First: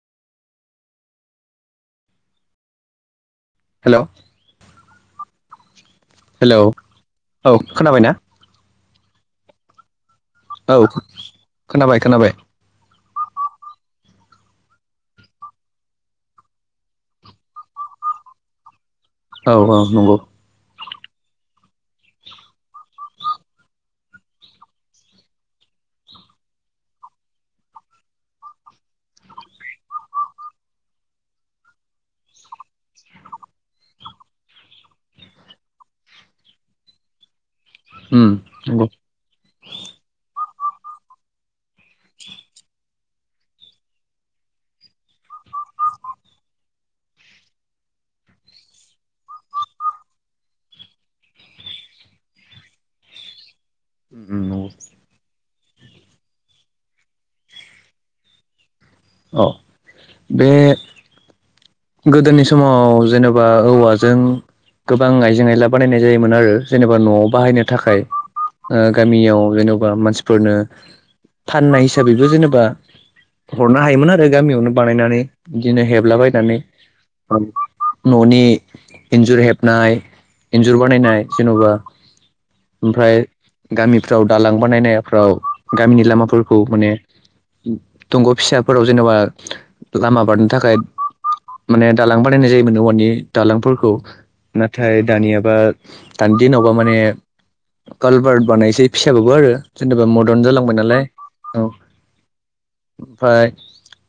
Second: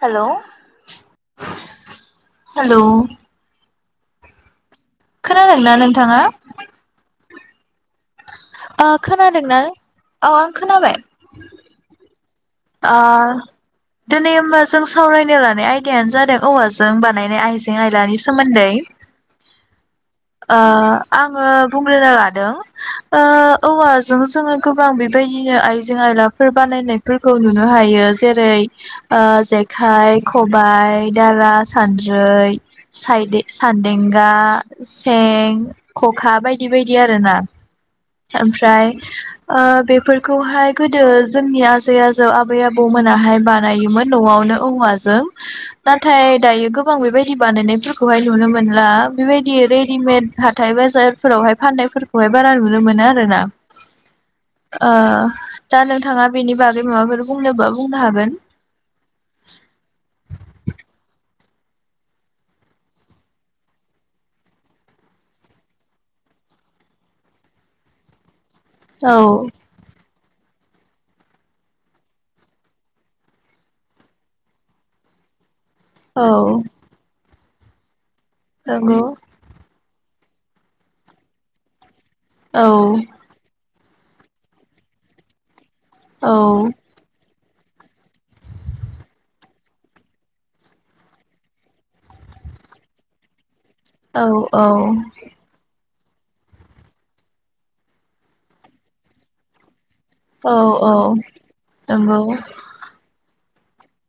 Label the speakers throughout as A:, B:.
A: हेल' hello
B: hello
A: खोनादोंना नोंथाङा?
B: Hello औ खोनाबायना?
A: ओ खोनादों ना?
B: औ खोनाबाय खोनाबाय
A: ओ दिनै होनबा जों सावरायनो लानाय आयदायानो जादों औवाजों बानायनाय आइजें आयलानि सोमोन्दै
B: औ औ नंगौ।
A: ओ आङो बुंग्रोनो लादों ओ औवाजों जोङो गोबां बेबायदिनो आइजें आय लाफोर बानायनायफोर खौ नुनो हायो जेरै ओ जेखाइ खबाइ दारा सान्द्रै- द्रै सायदे सानदेंगा सें खखा बायदि बायदि आरो ना
B: उम नंगौ
A: ओमफ्राय ओ बेफोरखौहाय गोदो जोंनि आजै आजौ आबै आबौ मोनाहाय बानायोमोन न'आवनो औवाजों नाथाय दायो गोबां बेबायदि बानायनायफोरखौहाय नुनो मोनला बेबायदि रेडिमेड हाथाय बाजारफोरावहाय फानाय फोरखौ हाय बारा नुनो मोनो आरोना ओ दा नोंथाङा बिनि बा गै माबाफोर बुंनोबा बुंनो हागोन।
B: औ बे गोदोनि समाव जेनेबा औवाजों गोबां आइजें आयला बानायनाय जायोमोन आरो जेनेबा न'आव बाहायनो थाखाय ओ
A: औ
B: गामियाव जेन'बा मानसिफोरनो फाननाय हिसाबैबो जेनेबा हरनो हायोमोन आरो गामियावनो बानायनानै बिदिनो
A: औ
B: हेबलाबायनानै न'नि
A: नंगौ
B: इन्जुर हेबनाय इन्जुर बानायनाय जेन'बा
A: औ
B: ओमफ्राय गामिफ्राव दालां बानायनायफ्राव गामिनि लामाफोरखौ
A: औ
B: माने दंग' फिसाफोराव जेनेबा लामा बारनो थाखाय माने दालां बानायनाय जायोमोन औवानि दालांफोरखौ
A: औ औ
B: नाथाय दानियाबा दानि दिनावबा माने कालबार बानायनोसै फिसाबाबो आरो जेनेबा मदार्न जालांबाय नालाय औ
A: नंगौ
B: ओमफाय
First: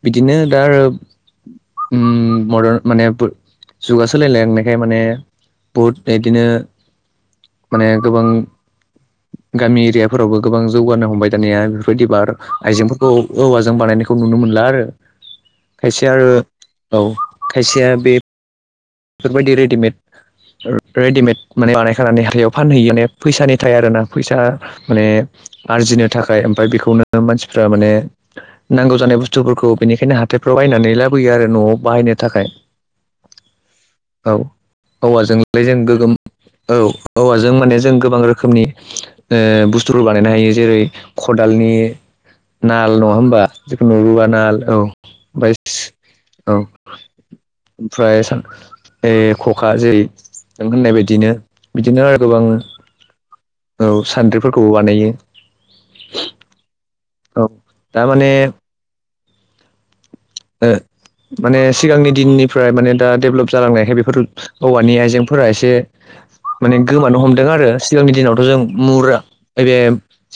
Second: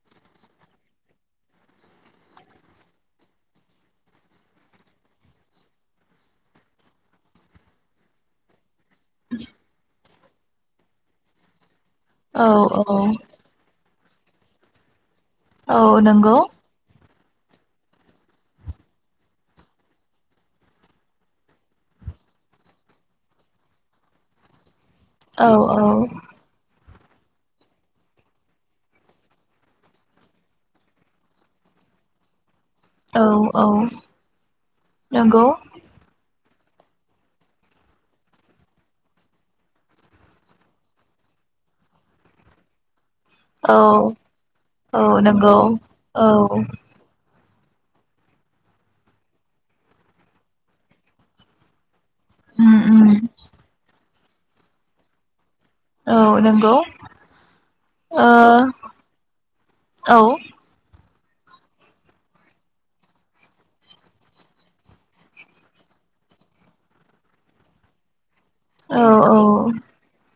B: बिदिनो दा आरो मदार्न माने जुगा सोलायलांनायखाय माने बहुत एदिनो माने गोबां गामि एरियाफोरावबो गोबां जौगानो हमबाय दानिया बेफोर बायदि बार
A: औ औ
B: आइजेंफोरखौ औवाजों बानायनायखौ नुनो मोनला आरो
A: औ
B: खायसे आरो
A: नंगौ
B: औ खायसेया बे बेफोरबायदि रेडिमेड रेडिमेड माने बानायखानि हाथायायाव फानहैयो ने फैसानि थायो आरोना फैसा माने
A: औ औ
B: आरजिनो थाखाय ओमफफ्राय बेखौनो मानसिफ्रा माने नांगौ जानाय बुस्थुफोरखौ बेनिखायनो हाथायफ्राव बायनानै लाबोयो आरो न'आव बाहायनो थाखाय
A: औ
B: औ
A: नंगौ
B: औवाजोंलै जों गोगोम औ औ जों माने जों गोबां रोखोमनि ओ बुस्थुफोर बानायनो हायो जेरै खदालनि नाल नंङाम बा जखुनु
A: औ
B: रुवा नाल औ बाय औ ओमफ्राय खखा जैरै होननाय बायदिनो बिदिनो आरो गोबां
A: उम उम
B: औ सान्द्रिफोरखौबो बानायो
A: औ नंगौ
B: औ
A: ओ
B: दामाने
A: औ।
B: माने सिगांनि दिननिफ्राय माने दा डेभेलप जालांनायखाय बेफोर औवानि आइजेंफोरा एसे माने गोमानो हमदों आरो सिगांनि दिनाव बे जों मुरा
A: औ
B: बे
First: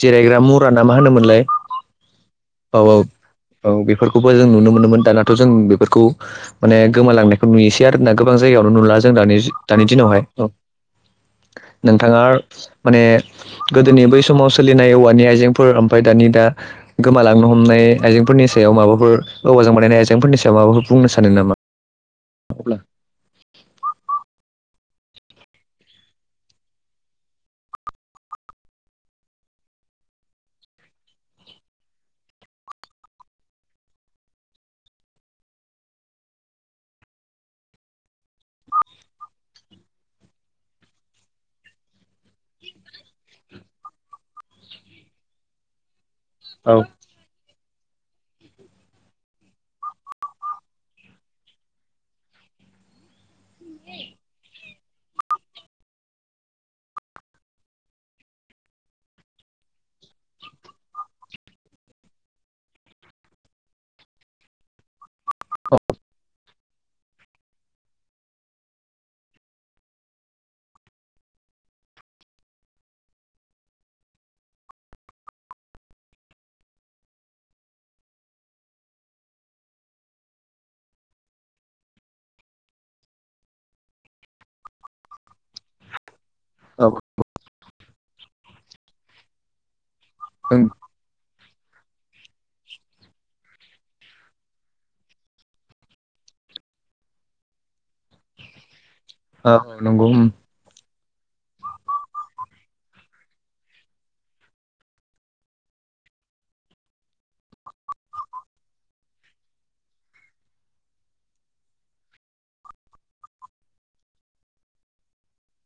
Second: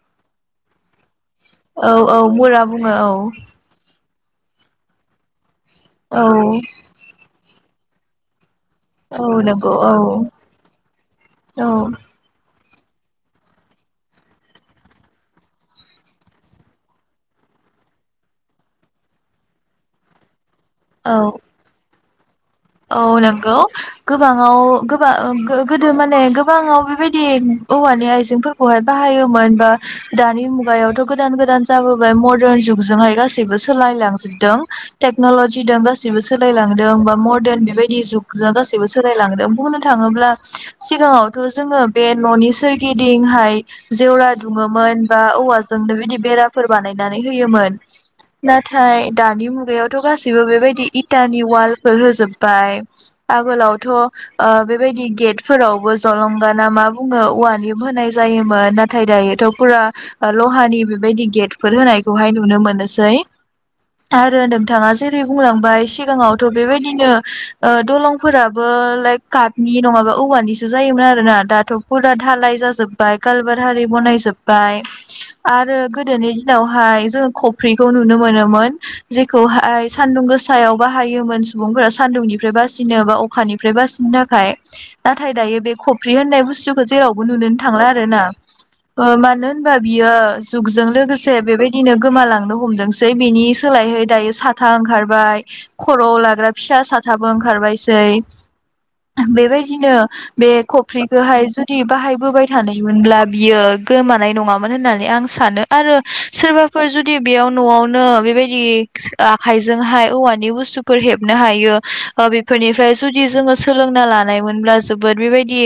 B: जिरायग्रा मुरा ना मा होनोमोनलाय
A: औ औ बुरा बुंङो औ।
B: फोरखौबो जों नुनो मोनोमोन दानाथ' जों बेफोरखौ
A: औ
B: माने गोमालांनायखौ नुयोसै आरोना गोबां जायगायावनो नुला जों
A: औ नंगौ
B: दानि
A: औ
B: दिनावहाय औ।
A: औ
B: नोंथांङा माने गोदोनि बै समाव सोलिनाय औवानि आइजेंफोर ओमफफ्राय दानि दा गोमालांनो हमनाय आइजेंफोरनि सायाव माबाफोर औवाजों बानायनाय एजेंटफोरनि सायाव माबाफोर बुंनो
A: औ
B: सानो नामा? अब्ला
A: औ नोंगौ गोबांङाव गोबां ओ गो-गोदो माने गोबांङाव बेबायदि औवानि आइजेंफोरखौहाय बाहायोमोन बा दानि मुगायावथ' गोदान गोदान जाबोबाय मदारन जुगजोंहाय गासैबो सोलायलांजोबदों थेकनलजि दो सोलायलांदों बा म दोरन बेबायदि जुग गासैबो सोलायलांदों। बुंनो थांङोब्ला सिगांङावथ' जोंङो बे न' नि सोरगिदिहाय जेवरा दुमोमोन बा औवा जोंनो बेबायदि बेराफोर बानायनानै होयोमोन। नाथाय दानि मुगायावथ' गासैबो बेबायदि इटानि वालफोर होजोब बाय। आगोलावथ' ओ बेबायदि गेटफोरावबो जलंगाना मा बुंङो औवानि होनाय जायोमोन नाथाय दायोथ' फुरा लहानि बेबायदि गेटफोर होनायखौहाय नुनो मोननोसै। आरो नोंथांङा जेरै बुंलांबाय सिगांङावथ' बेबायदिनो ओ दलंफोराबो लाइक काटनि नंङाबा औवानिसो जायोमोन आरोना दाथ' फुरा हालाय जाजोब्बाय गालबार हारि बनाय जोबबाय आरो गोदोनि दिनावहाय जों खफ्रिखौ नुनो मोनो मोन जेखौहाय सान्दुं गोसायाव बाहायोमोन सुबुंफोरा सान्दुंनिफ्राय बासिनो बा अखानिफ्राय बासिनो थाखाय नाथाय दायो बे ख फ्रि होननाय बुस्थुखौ
B: औ
A: जेरावबो नुनोनो थांलाय आरोना। ओ मानो होनबा बियो
B: औ
A: जुगजों लोगो से बेबायदिनो गोमालांनो हमदोंसै बिनि सोलायहै दायो साथा ओंखारबाय खर'आव लाग्रा फिसा साथाबो ओंखारबायसै।
B: औ
A: बेबायदिनो
B: नंगौ उम
A: बे ख फ्रिखोहाय जुदि बाहायबोबाय थानायमोनब्ला बियो गोमानाय नंङामोन होननानै आं सानो आ रो सोरबाफोर जुदि बेयाव न'आवनो बेबायदि आखाइजोंहाय औवानि बुस्थुफोर हेब नो हायो ओ बेफोरनिफ्राइ जुदि जोंङो सोलोंना लानाय मोनब्ला जोबोद बेबायदि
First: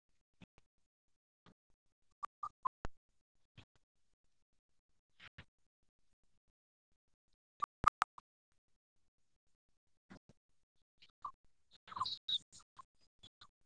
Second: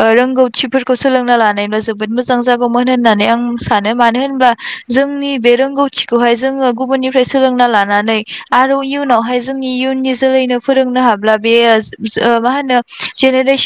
A: ओ रोंगौथिफोरखौ सोलोंना लानायब्ला जोबोद मोजां जागौमोन होननानै आं सानो। मानो होनोबा जों नि रोंगौथिखौ जोंङो गुबुननिफ्राय सोलोंनानै लानानै आरो इयुनावहाय जोंनि इयुननि जोलैनो फोरोंनो हाब्ला बेयो जो-जो मा होनो जेनेरेसन